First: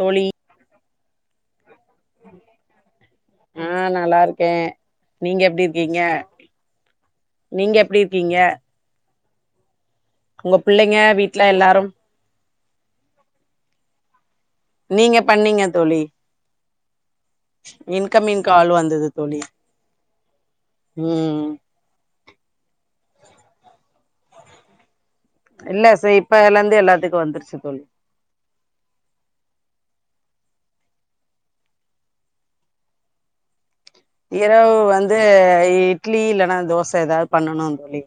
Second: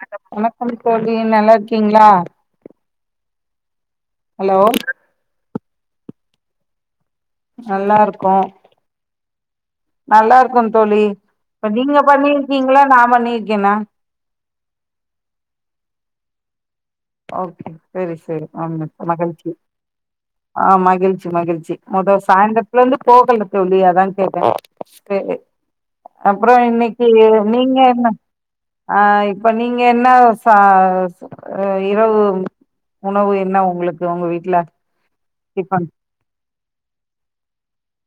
தோழி ணம் வணக்கம் தோழி நல்லா இருக்கீங்களா, ஆஹ் நல்லா ஹலோ இருக்கேன் நீங்க எப்படி -இருக் க்கீங்க நல்லா இருக்கோம். நல்லா உங்க இருக்கோம் பிள்ளைங்க தோழி வீட்ல இப்ப எல்லாரும் நீங்க பண்ணி நீங்களா நா பண்ணிருக்கேன்னா நீங்க பண்ணீங்க தோழி ஓகே செரி இன்கமிங் செரி கால் வந்தது [unintelligible] தோழி மகிழ்ச்சி ஆஹ் மகிழ்ச்சி ம் மகிழ்ச்சி மொத சாயந்திரத்துல இருந்து போகல தோழி அதான் கேட்டேன் சேரி இல்ல சே இப்பல அப்றோ இருந்து இன்னைக்கு எல்லாத்துக்கு வந்துருச்சு நீங்க தோழி என்ன ஆஹ் இப்ப நீங்க என்ன ச இரவு உணவு என்ன உங்களுக்கு உங்க வீட்ல இரவு வந்து தே இ டிஃபன் இட்லி இல்லன்னா தோச எதாவு பண்ணணு தோழி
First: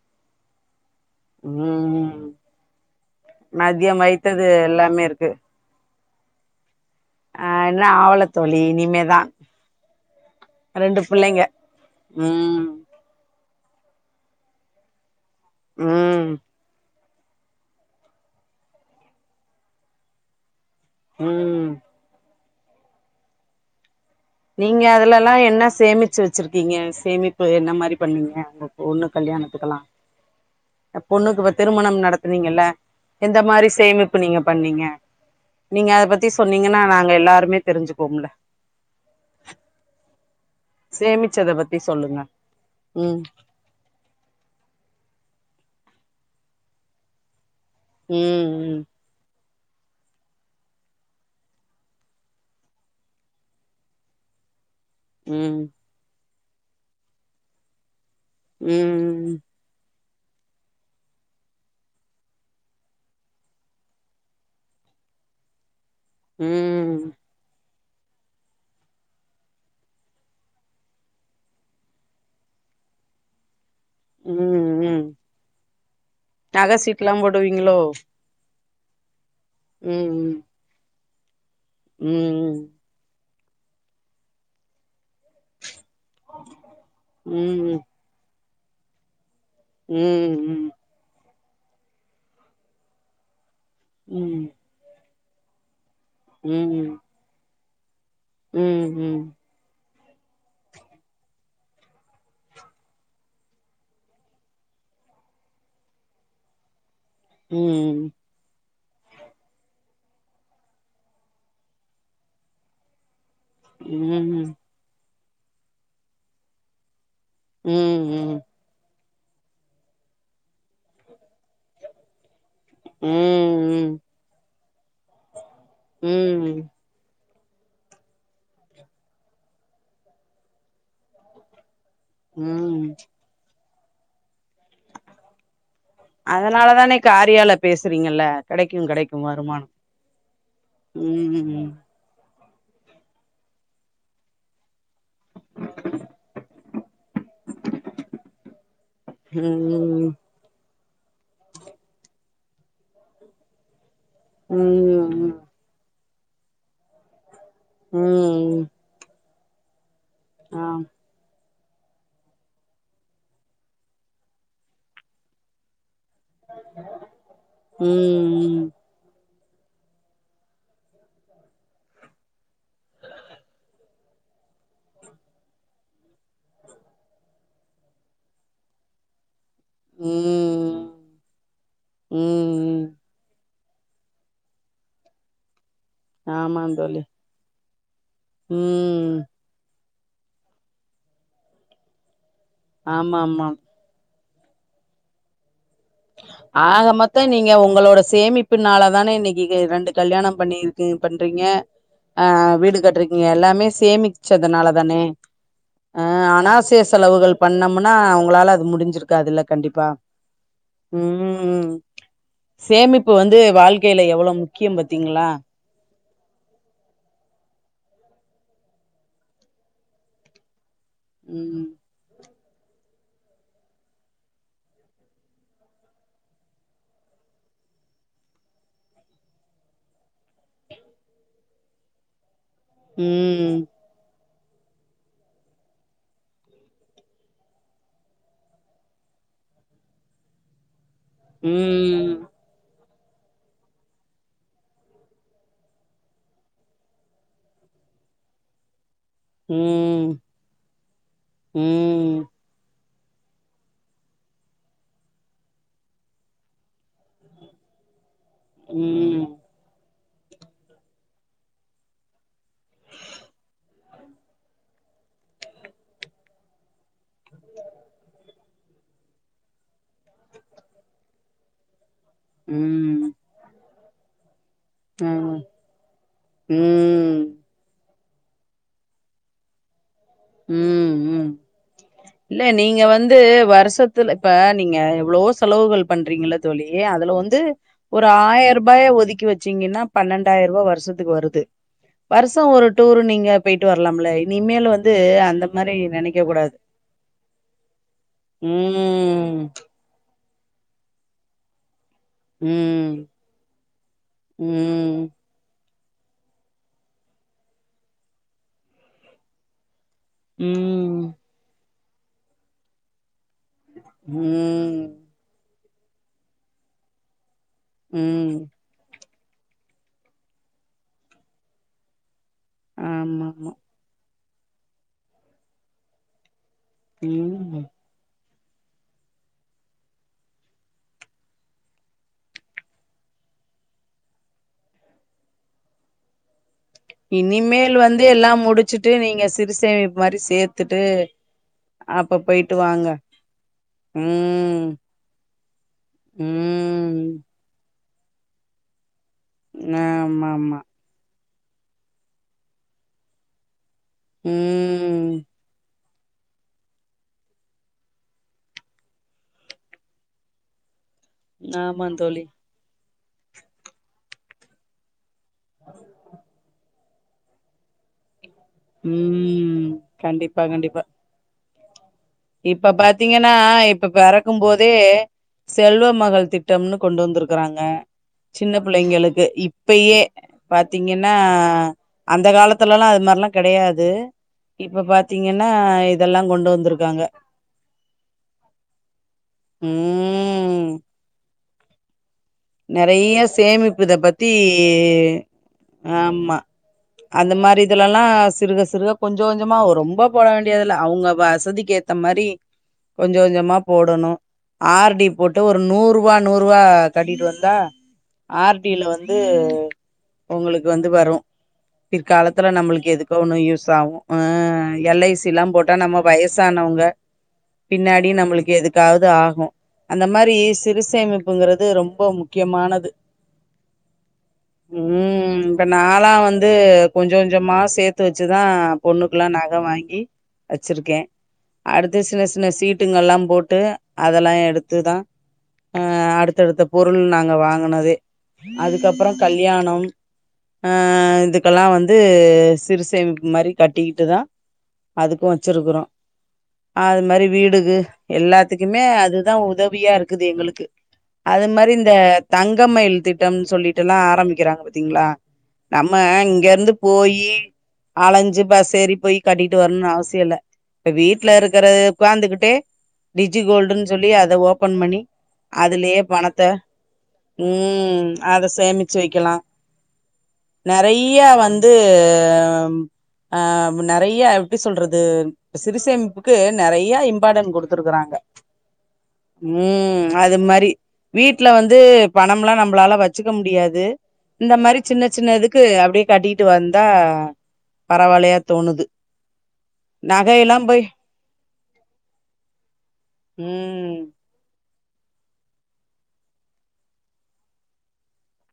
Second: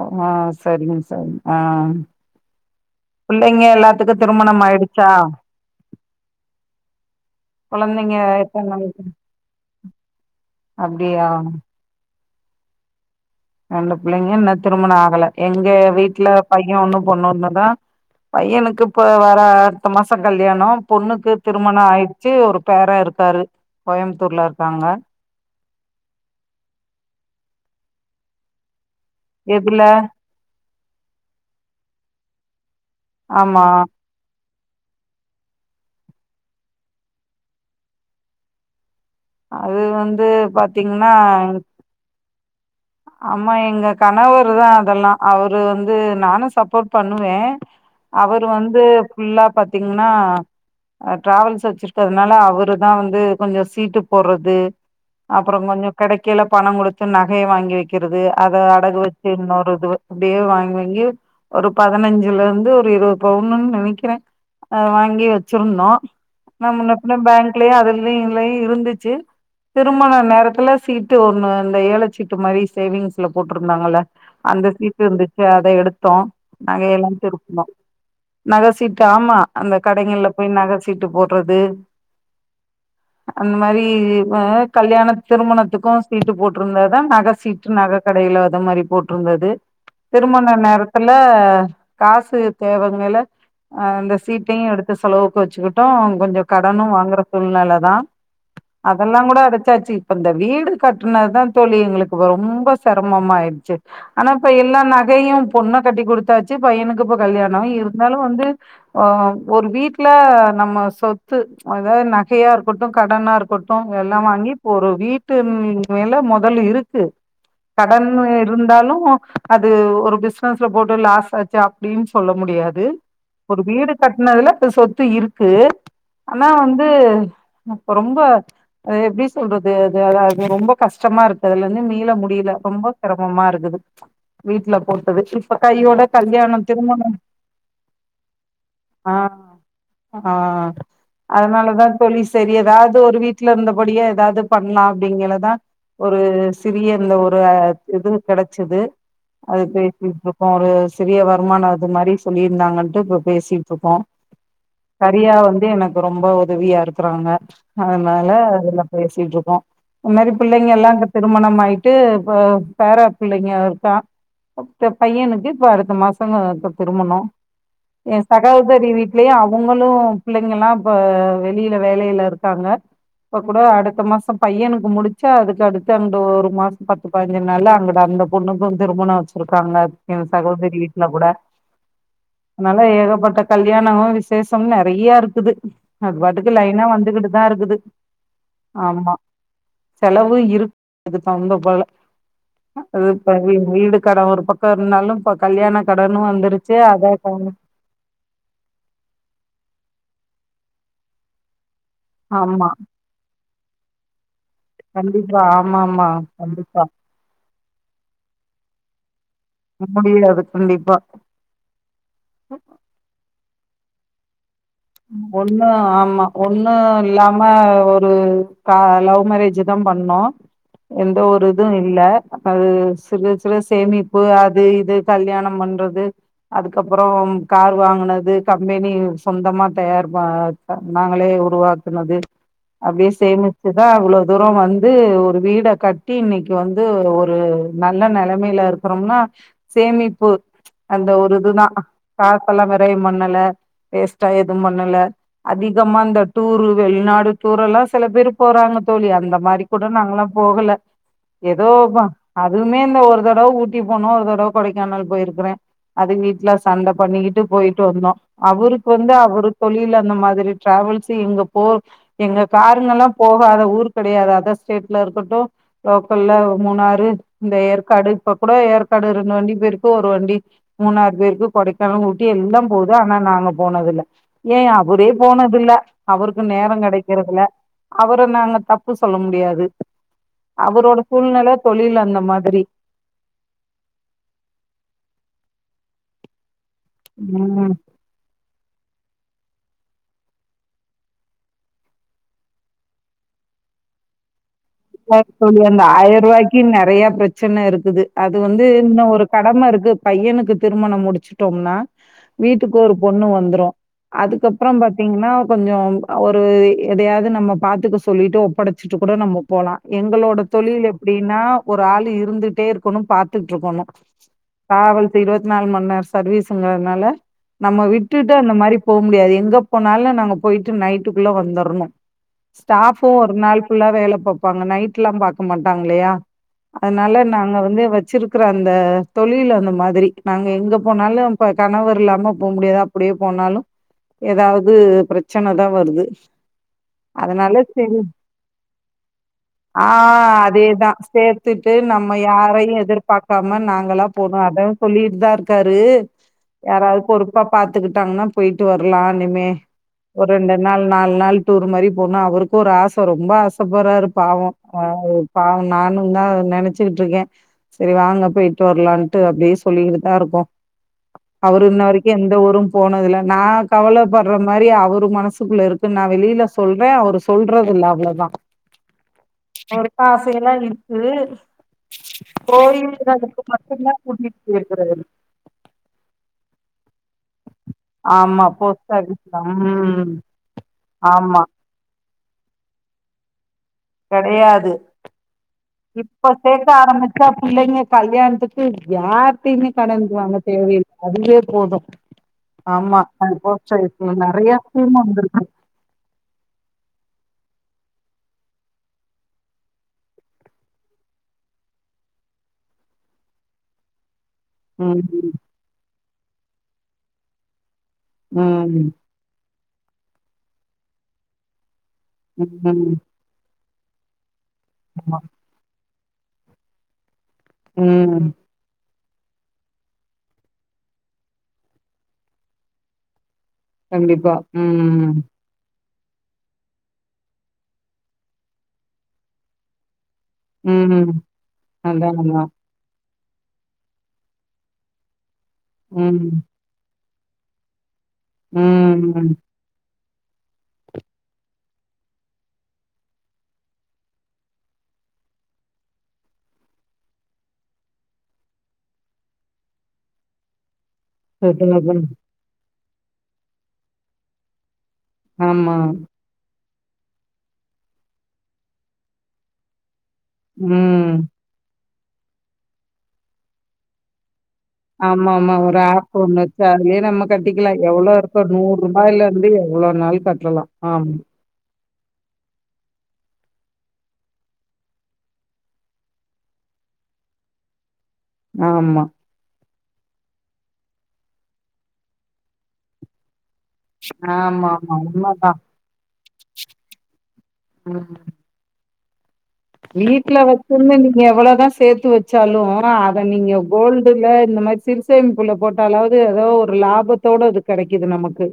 ஓ ஆ செரிங்க செரிங்க ஆ ம் பிள்ளைங்க மதியம் எல்லாத்துக்கு வைத்தது திருமணம் ஆயிடுச்சா அ இன்னு கொழந்தைங்க ஆவலத் தோழி எத்தன நாளைக்கு இனிமேதா ரெண்டு அப்டியா பிள்ளைங்க ம் ரெண்டு பிள்ளைங்க இன்னு திருமணம் ஆகல எங்க ம் வீட்ல பைய ஒன்னுப் பொண்னொன்னுதா பையனுக்கு இப்ப வர அத்த மாசோ கல்யாணோ பொண்ணுக்கு ம் திருமண ஆயிட்ச்சி ஒரு பேரா இருக்காரு கோயம்புத்தூர்ல நீங்க இருக்காங்க அதுலெல்லா என்ன சேமிச்சு வச்சிருக்கீங்க சேமிப்பு என்ன மாரி பண்வீங்க ஒன்னு கல்யாணத்துக்கெல்லா எதுல அ பொண்ணுக்கு இப்ப திருமணம் நடத்துனீங்கள்ல எந்த ஆமா மாரி சேமிப்பு நீங்க பண்ணீங்க நீங்க அத பத்தி சொன்னீங்கனா நாங்க எல்லாருமே தெரிஞ்சுக்கோம்ல அது வந்து பாத்தீங்கனா சேமிச்சத எங்ளுக் பத்தி சொல்லுங்க ம் ஆமா எங்க கணவர்தா அதெல்லா அவுர் து வந்து நானு சப்போர்ட் பண்ணுவே அவர் ம் வந்து ஃபுல்லா பாத் தீங்னா ஆ டிராவல்ஸ் வெச்சிருக்கறதுனால அவுருதா வந்து கொஞ்சோ சீட்டு போட்றது அப்பறோ ம் கொஞ்சோ கடை கீழ பணோ குடுத்து நகைய வாங்கி வெயி க்கிறது அத அடகு வெச்சு ம் இன்னொரு இதுவு அப்டே வாங் வாங்கி ஒரு பதினஞ்சுலந்து ஒரு இருவது பவுன்னுன்னு நெனக்கிறே அத வாங்கி வச்சிருந்தோ னா முன்ன ம் பின்ன பேங்க்லயே அதில் நில்வை இருந்துச்சு திருமண நேரத்துல சீட்டு ஒன்னு அந்த ஏழ சீட்டு மாரி சேவிங்ஸ்ல போட்டு டுந்தாங்கள்ல ம் அந்த ம் சீட்டு ம் இருந்துச்சு அத எடுத்தோ நக நகையெல்லா சீட்லா திருப்னோ போடுவீங்களோ நகசீட்டு ஆமா அந்த கடைகள்ல ம் போயி நக ட்டு போ ம் அந்த மாரீ வ கல்யாண திருமணத்துக்கு சீட்டு போட்ருந்ததா நக ம் சீட் டு ம் நக கடைல இந்த மாரி போட்ருந்தது திருமண ம் நேரத்துல அ காசு தேவங்கேல அ அந்த ம் ம் சீட்டையு எடுத்து செலவ் வச்சுக்குட் டொ கொஞ்சோ கடனு ம் வாங்குற சூழ்நெல தான் அதெல்லா ம் கூட அடச்சாச்சு அந்த வீடு கட்னதுதா தோழி எங்குளுக்கு வவ் ரொம்ப சிரமமாய்ருச்சு ஆனா ப்ப எல்லா நகையு பொண்ண கட்டி குடுத்தாச்சு பையனுக் குப்போ கல்யாணோ ம் இருந்தாலு வந்து ஒ ஒரு வீட்ல நம்ம சொத்து அதாது நகையா இருக்கட்டு கடனா இருக் கட்டு எல்லா ம் ம் வாங்கி ப்போ ஒரு வீட் ட்டு ம் மேல மொதல் இருக்கு ம் கடன்னு ம் இருந்தாலு அது ஒரு பிஸ்னஸ்ல போட்டு லாஸ் ஆச்சு அப்டின் சொல்ல முடியாத் து ஒரு வீடு ம் கட்னதுல இப்ப சொத்து இருக்கு ஆனா ம் ம் வந்து அப்ப ரொம்ப அ எப்டி சொல்றது அது அத அது ரொம்போ கஷ்டமா இருக்கு அதுலருந்து மீ மீள முடியல ரொம்ப ம் செரமமா இருக்குது வீட்ல போட்டது இப்ப கையோட கல்யாணம் அதனால தானே திருமணம் காரியால பேசுறீங்கெல்ல கெடைக்கு ஆ கெடைக்கு வருமானோ ஆ ம் ம் ம் சேரி எதாவது ஒரு வீட்ல இருந்தபடியே எதாவது பண்லா அப்டிங்கேளதா ஒரு சிறிய இந்த ஒரு இது கெடச்சுது அது ம் பேசிட்டுருக்கோ ஒரு சிறிய வருமான அது மாரி சொல்லியிருந்தாங்கன்ட்டு இப்ப பேசிட்டுருக்கோ ம் கரியா வந்து எனக் ரொம்ப உதவியா இருக்கறாங்க அதனால ம் அதல்லா பேசிட் இருக் தா இந் மாரி ஆ பிள்ளைங்கல்லா கத் மணமாயிட்டு பெ பேர பிள்ளைங்க இருக்கா ப பையனுக்கு இப்ப அடுத்த மாச பொங்க இப்ப திருமணொ எ ம் சகோதரி வீட்லயு அவ் ஒங்களும் பிள்ளைங்கல்லா இப்ப வெளியில வேலைல இருக்காங்க இப்ப கூட அடுத்த மாசம் பையனுக்கு முடிச்சா அதுக்கு அடு த்த ஒரு மாசம் பத்து பா ஞ்சு னால அங்க அந்த பொண்ணுக்கும் திருமணம் வச்சு ருக்காங்கா என் சகோதரி ம் வீட்டுல கூட அதனால ம் ஏகப்பட்ட கல்யாணமும் விசேஷம் நிறைய இருக்குது அது பாட்டுக்கு ஆமாந் லைனா தோழி வந்துகிட்டு தான் இருக்குது ஆமா ம் செலவு இருக் குதுப்பந்த போல ஆமா ஆமா அதுப்பவி வீடு கடன் ஒரு பக்கம் இருந்தாலும் ப கல்யாண கடனு வந்துருச்சு ஆக அத மத்தம் நீங்க உங்களோட சேமிப்புனால தானே இன்னைக்கு ரெண்டு கல்யாணம் பண்ணிருக்கு பண்றீங்க ஆ ஆமா வீடு கட்றீங்க எல்லாமே சேமிச்சதுனால தானே கண்டிப்பா ஆமா அ ஆமா அனாசிய கண்டிப்பா செலவுகள் பண்ணோம்னா ஒங்களால அது முடிஞ்சிரு அதுல்ல கண்டிப்பா முடியாது கண்டிப்பா ம் சேமிப்பு வந்து வாழ்கையில எவ்ளோ மு ஒண்ணு ஆமா ஒன்னு இல்லாம ஒரு சா லவ் மேரேஜ் தான் பண்ணோம் எந்த ஒரு ம் இதும் இல்ல அது சிறு சிறு சேமிப்பு அது இது கல்யாணம் பண்றது அதுக்கப்புறம் கார் வாங்குனது கம்பெனி சொந்தமா தயார் ப அ நாங்களே உருவாக்குனது அப்படியே ம் சேமிச்சுதான் அவ்ளோ தூரம் வந்து ஒரு வீட கட்டி இன்னைக்கு வந்து ஒரு நல்ல நலைமையில இருக்கிறோம்னா சேமிப்பு அந்த ஒரு இதுதா ம் காசெல்லாம எதையும் பண்ணல வேஸ்டா எ துவு பண்ணல அதிகமா இந்த டூரு வெளிநாடு டூரெல்லா சில பேர் போறாங்க தோழி அந்த மாரி கூட ம் நாங்கல்லா போகல ஏதோ ம் அதுவுமே ஒரு தடவ ஊட்டி போனோ ஒரு தடவ கொடைக்கானல் போயிருக்கிறே அது வீட்ல சண்ட பண்ணிக்கிட்டு போயிட்டு வந்தோ அவருக்கு வந்து ம் அவர் வெளில அந்த மாதிரி டிராவல்ஸ் இங்க போ எங்க காருங்க எல்லா போகாத ஊர் கெடையாது அதர் ஸ்டேட்ல இருக்கட்டு லோக்கல்ல மூணாறு இந்த ஏற்காடு இப்ப கூட ஏற்காடு ரெண்டு வண்டி போயிருக்கு ஒரு வண்டி மூணாறு போயிருக்கு கொடைக் கானல் ஊட்டி எல்லா போகுது ம் ஆனா நாங்க போனதுல்ல ஏ அவுரே ஆமா போனதில்ல அவருக்கு நேரொ ம் கெடைக்கறதுல்ல அவுர நாங்க தப்பு சொல்ல முடியாது ம் அவரோட ம் சூழ்நில தொழில் அந்த இல்ல மாதிரி நீங்க வந்து வருஷத்துல இப்ப நீங்க எவ்ளவோ செலவுகள் பண்றீங்கள்ல தோழி அதுல வந்து ம் ஒரு ஆயர்பாய ஒதுக்கி வெ ச்சீங்கன்னா பன்னெண்டாயருபா வருஷத்துக்கு வருது வருஷொ ஒரு டூர் நீங்க போயிட்டு வரலாம்ல இனிமேல் வ [unintelligible] தோழி அந்த ஆயர்வாய்க்கு நெறையா பிரச்சன இருக்குது அது வந்து இன்னு ஒரு ம். கடம இருக்கு பையனுக் து திருமணம் முடிச்சுட்டோம்னா வீட்டுக்கு ஒரு ம். பொண்ணு வந்துரு அதுக்கப்புறொ ம். பாத்தீங்கன்னா கொஞ்சொ ஒரு எதையாவது நம்ம பாத்துக்க சொல்லிட்டு ஒப்படச்சிட்டு கூட நம்ம போலா எங்களோட தொழில் ம். எப்டீனா ஒரு ஆள் இருந்துட்டே இருக்கணு பாத் த்துட்ருக்கணு ம். காவல் இருவத் நால் மண் நேரொ சர்வீசுங்கிறதுனால நம்ம விட்டுட்டு ம். அந்த மாரி போ முடியாது எங்க போனாலு நாங்க போயிட்டு நைட்டுக்குள்ள வந்தர்ணு ஸ்டாஃபு ஒரு ஆமாமா. நாள் ஃபுல்லா வேல பாப் பாங்க நைட்ல்லா பாக்க மாட்டாங்கில்லையா அதனால நாங்க ம். வந்து வச்சிருக் ருக்கிற அந்த தொழில் அந்த மாரி நாங்க எங்க போனாலு இப்ப கணவர் இல்லாம போக முடியாதா அப்படியே போனாலு ஏதாவது பிரச்சனதா வருது அதனால இனிமேல் சரி வந்து எல்லா முடிச்சுட்டு நீ ஆ அதேதா சேத்துட்டு நம்ம அப்ப போயிட்டு யாரையு வாங்க. எதிர்பாக்காம நாங்களா போனோ அதா ம். சொல்லிட்டுதா இருக்காரு யாராவது ம். பொறுப்பா பாத் துக்கிட்டாங்ன்னா போயிட்டு வரலா இனிமே ஒரு ரெண்டு ஆமாமா. நாள் நாலு நாள் டுர் மாரி போனா அவருக்கு ஒரு ஆச ரொம்ப ஆசப்போற பாவோ அ ம். பாவோ நானும்தா நெனச்சுக்கிட்ருக்கே சரி வாங்கப் போய்ட்டு வரலான்ட்டு அப்டியே சொல்லிக்கிட்டுதாருக்கோ அவரு ஆமா இன்னவரக்கு தோழி. எந்த ஊரு போனதுல நாக் கவலப்பர்ற மாரி அவரு மனசுக்குள்ளருக்குநா வெளில சொல்றே அவரு சொல்றதுல்ல அவ்ளோதா ம். வருக்காசையலா இருக்கு இப்பப் பாத்தீங்கன்னா கோயில்களுக்கு மட்டும் இப்பப் தான் கூட்டிட்டு பெறக்கும்போதே போயிருக்கிறாரு. செல்வ மகள் திட்டம்னு கொண்டு வந்துருக்குறாங்கச் ஆமா சின்னப் போஸ்ட் பிள்ளைங்களுக்கு ஆபீஸ்ல இப்பயேப் ம். பாத்தீங்கன்னா ஆமா. அந்த காலத்துலலா அதுமார்லா கெடையாது இது கெடையாது. இப்பப் பாத்தீங்கன்னா இதெல்லா கொண்டு வந்துருக்காங்க அக்கா புள்ளைங்க கல்யாண்த்துக்கு யார்ட்டையுமே கடனுக்கு வாங்கத் ம் தேவையேயில்லை அது இதேப்போதும் நிறையா சேமிப்பு இதப் பத்தி நெறைய ஸ்கீம் வந்திருக்கு ஆம்மா அந்த மாரி இதுலலெல்லாம் சிறுக சிறுக கொஞ்சோ கொஞ்சொமா வரும் ரொம்பப் போட வேண்டியதில்ல அவங்க வசதிக்கு ஏத்த மாரி கொஞ்சோம் கொஞ்சமாப் போடணும் ஆர்டி ம் போட்டு ஒரு நூறு வா நூறுவாக் கட்டிட்டு ந்வ தான் [unintelligible] ஆர்டில ம் வந்து உங்குளுக்கு வந்து வரும் பிற்காலத்துல ம் நம்மளுக்கு ம் எதுக்கோ ஒண்ணு யூஸ் சாவும் ஏஏ ஆமா எல்ஐசிலாம் போட்டா நம்ம வயசானவங்க பின்னாடி ம் நம்மளுக்கு எதுக்காவத் து ஆகும் அந்த மாரி சிறுசேமிப்புங்குறது ரொம்போ முக் க்கியமானது கண்டிப்பா உம் நாலா வந்து கொஞ்சோம் கொஞ்சமா சேத்துவச்சு தான் பொண்ணுக்குலா நக வாங்கி வச்சிருக்கேன் ம் அடுத்து அதா சின்ன அதா சின்ன சீட்டுங்கெல்லாம் போட்டு அதெலா எடுத்து தான் ஆஹ ம் அடுத்தடுத்தப் பொருள் நா ங்க வாங்குனதே அதுக்கப்றம் ம் கல்யாணம் அஹ் இதுக்கெல்லாம் வந்து சிறு சேமிப்பு மாதிரி கட்டிக்கிட்டுதான் அதுக்கும் வச்சிருக்கிறோம் அது மாதிரி வீடுக்கு எல்லாத்துக்குமே அதுதான் உதவியா இருக்குது எங்களுக்கு அது மாதிரி இந்த செட்டில் தங்கமயில் திட்டம்னு சொல்லிட்டு லாம் ஆரம்பிக்கிறாங்க ங்களா ஆமா நம்ம இங்க இருந்து போயி அலஞ்சு பஸ் ஏறி போய் கட்டிட்டு வரணும்னு அவசியம் இல்ல இப்ப ம் வீட்டுல இருக்கற உட்காந்துகிட்டே டிஜி கோல்டுன்னு சொல்லி அதை ஓப ஆமா ஆமா ஒரு ஆப்பு ஒண்ணு இருக்கு நமக்கு கட்டிக்கலா ம் எவ்வளோ இருக்கோ அத நூறு சேமிச்சு ரூபாய்ல வைக்கலா இருந்து எவ்வளோ வேணாலு கட்டலா ஆமா தூ ஆ ஆ நறைய எப்டி சொல்றது சிறுசேமிப்புக்கு நறைய இம்பார்டன்ட் கொடுத்துருக்குறாங்க ஆமா ம் அது மாரி வீட்ல வந் து பணம் எல்லா நம்பளால வச்சுக்க முடியா து இந்த மாரி ஆமாமா சின்ன சின்ன உண்மதா இதுக்கு அப்டியே கட்டிட்டு வந்தா பரவாலையா தோணுது வீட்டுல நகையெல்லா போய் வச்சிருந்து நீங்க எவ்வளதா சேத்து வச்சாலு அத நீங்க ம் கோல்டுல இந்த மாரி சிறு சேமிப்புல போட்டாலாவது ஏதோ ஒரு லாபத்தோட அது கெடைக்குது நமக் கு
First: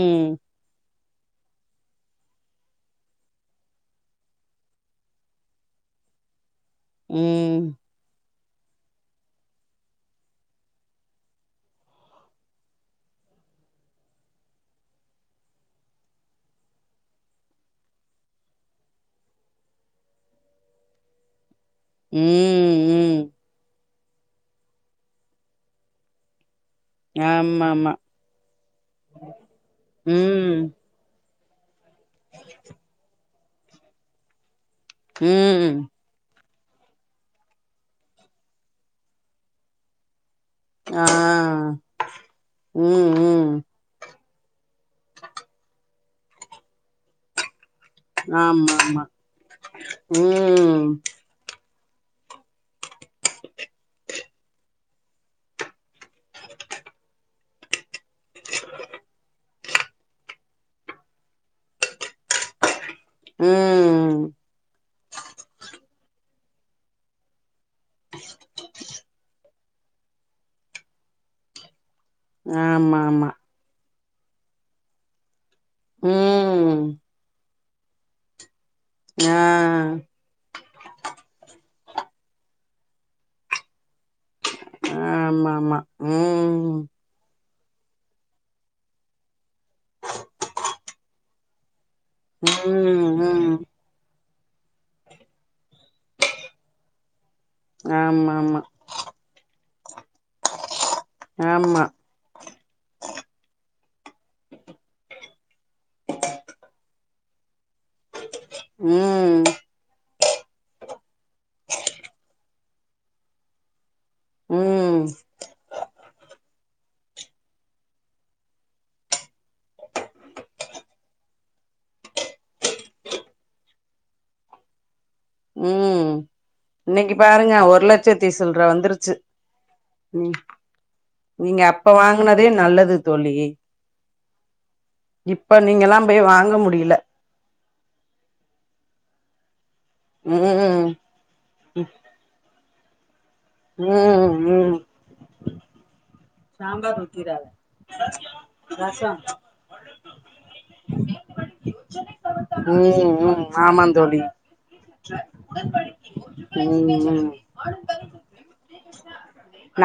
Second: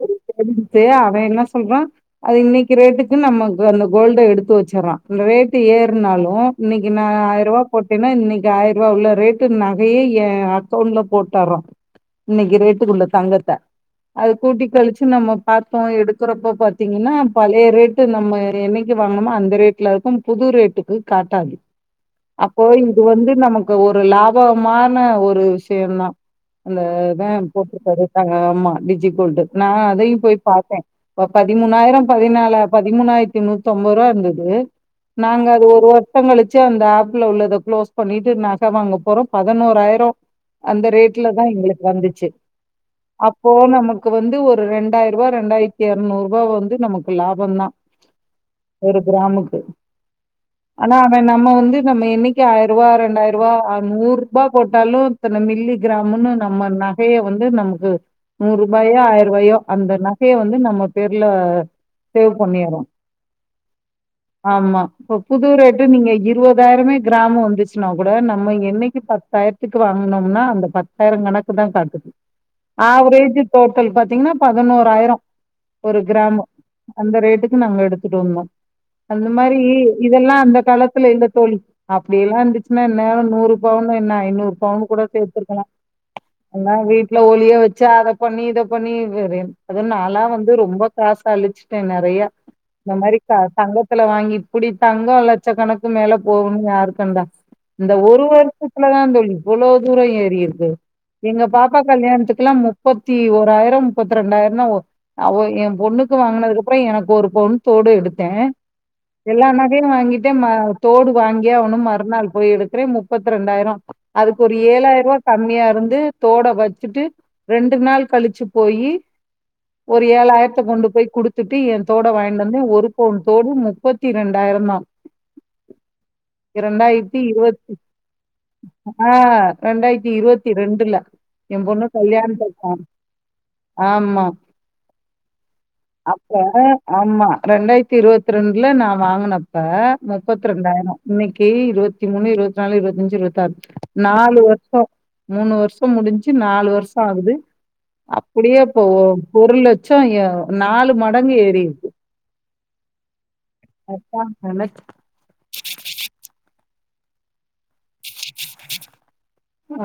சரி தெரிஞ்சுகிட்டியா அ என்ன சொல்றா அது இன்னைக்கு ரேட்டுக்கு நமக்கு அந்த கோல்ட எடுத்து வெச்சுட்றா ரேட்டு ஏறுனாலு இன்னைக்கு நா ஆயிருவா ம் போட்டேனா இன்னைக் அந்த ஆயிருவா உள்ள ரேட்டு நகைய ஏ அக்கவுண்ட்ல போட்டாரா இன்னைக்கு ரேட்டுக்குள்ள தங்கத்த அத கூட்டி கழிச்சு நம்ம பாத்தோ எடுக்கறப்ப பாத்தீங்கன்னா பழைய ரேட்டு நம்ம என்னிக்கு வாங்கனோமோ அந்த ரே எல்லாருக்கு புது ரேட்டுக்கு காட்டாது அப்போ ம் இது ம் வந்து நமக்கு ஒ ரு லாபமான ஒரு விஷயொ தா அந்த தா ஆமாமா போட்டிருக்க ரேட்டாங்க ஆமா டிஜி கோல்டு நா அதையு போய் ம் பாத்தே இப்ப பதிமூணாயிரொ பதினாலா பதிமூணாயிர திநூத்தம்பது ரூபா இருந்தது நாங்க அது ம் ஒரு வருஷங்களுக் சு அந்த ஆப்ல உள்ளத குளோஸ் பண்ணிட்டு நக வாங்க போறோ பதினோறாயிரொ அந்த ஆ ரேட்ல தா எங்களுக்கு வந்துச்சு ம் ம் அப்போ நமக்கு வந்து ஒரு ரெண்டாயிர ருவா ரெண்டாயிரத்தி எருநூறு ரூவா வந்து நமக்கு லாபம் தா ஆமா ஆமா ஆனா அவ நம்ம வந்து நம்ம என்னைக்கு ஆ ருவா ரெண்டாயிருவா ஆ நூறு பா போட்டாலு இத்தன மில்லி கிராம் ம்முன்னு நம்ம நகைய வந் து வந்து நமக்கு நூறு ருபாயே ஆயிருபாயோ அந்த நகைய வந்து நம்ம பேர்ல சேவ் பண்ணிறோ ம் ஆமா இப்பொ புது ரேட்டு நீங்க இருவதாயிரமே கிராமு வந்துச்சுனா கூட நம்ம என்னைக்கு பத்தாயிரத் த்துக்கு வாங்குனோம்னா அந்த பத்தாயிர கணக்கு தா காட்டுது ஆமாமா ஆவ்ரேஜி டோட்டல் பாத் திங்னா பதுனோறாயரோ ஒரு க்ராமு ம் அந்த ரேட்டுக் கு நாங்க எடுத்துட்டு வந்தோ அந்த மாரி ஆ இதெல்லா அந்த காலத்துல இல்ல தோழி அப்டியெல்லா இந்துச்சுனா இன்னேற நூறு பவுன் இன்னும் என்ன ஐநூறு பவுணு கூட சேத்திருக்கலா ஆமாமா எல்லா ம் வீட்ல ஒலிய வச் ச்சா அத பண்ணி இத பண்ணி ஒரே அது நாலா வந்து ரொம்ப காசு அழிச்சு டே நறையா இந்த ம் மாரி க ம் தங்க வாங்கி இப்புடி தங்கோ லட்சக்கணக்கு மேல போவுன்னு யாருக்கண்டா இந்த ஒரு ஆமாமா ஆமா வருஷத்துலதா தோழி இவ்ளோ தூரம் ஏறி இருக்கு எங்க பாப்பா ஆமா கல்யாணத்துக்குலாம் முப்பத்தி ஒராயிரம் முப்பத்தி ரண்டாயிரம் தான் ஒ அ ஒ எ பொண்ணுக்கு வாங்குனதுக்கு அப்புறோ எனக்கு ஒரு பொன் போடு எடுத்தே ம் எல்லா நகையு வாங்கிட்டே ம தோடு வாங்கியே ஆவுனு மறுநாள் போயி எடுக்குறே முப்பத்ரெண்டாயிறோ அதுக்கு ஒரு ம் ஏழாயரபா கம்மியா இருந்து தோட வச்சுட்டு ரெண்டு நாள் கலிச்சு போயி ஒரு ஏழாயிரத்த கொண்டு போய் குடுத்துட்டு என் தோட வாங்கிண்டு வந்த ஒரு பவுன் தோடு முப் போத்திரெண்டாயிரந்தா ம் இன்னைக்கு இரண்டாயிர்த்தி பாருங்க இருவத் ஒரு லட்சத்தி சில்ற ஆ வந்துருச்சு ரண்டாயித்தி ம் இருவத்தி ரெண்டுல நீங்க என் பொண்ணு அப்ப வாங்குனதே கல்யாண்த்தப்ப நல்லது தோழி ஆமா இப்ப நீங்கல்லா போய் அப்ப வாங்க முடியல ஆமா ரெண்டாயித்தி இருவத்திரண் க நா வாங்குன ப முப்பத்தி ரெண்டாயிரோ ம் இன்னக்கி இருவத்தி மூணு இருவத்தி நாலு இருவத் இஞ்சி ரொத் தாற் ம் நாலு வருஷ ம் மூணு வருஷ முடிஞ்சு நாலு சாம்பார் வருஷம் ஆகுது ஊத்திராத அப்புடியே இப்ப ஒ ரசோ ஒரு லட்சோ எ நாலு மடங்கு ஏறிருக்கு ம் ம் ஆமாந்தோழி அப்பா நெனச்சு ம் ம்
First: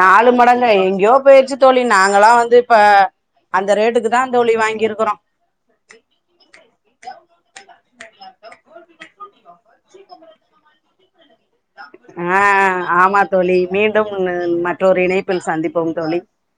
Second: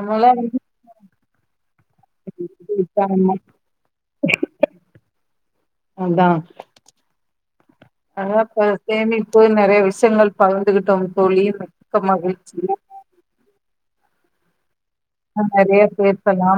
நாலு வந்து மடங்க எங்கேயோ போயச்சு தோழி நாங்களா வந்து இப்ப விட்டாங்க. அந்த ரேட்டுக்கு தா தோழ வாங்கிருக்குறோ அதா இப்ப சேமிப்பு நறைய விஷ்யங்கள் பகிந்துகிட்டோ அ ஆமா தோழி மீண்டு னு மத் அ நறைய பேசலா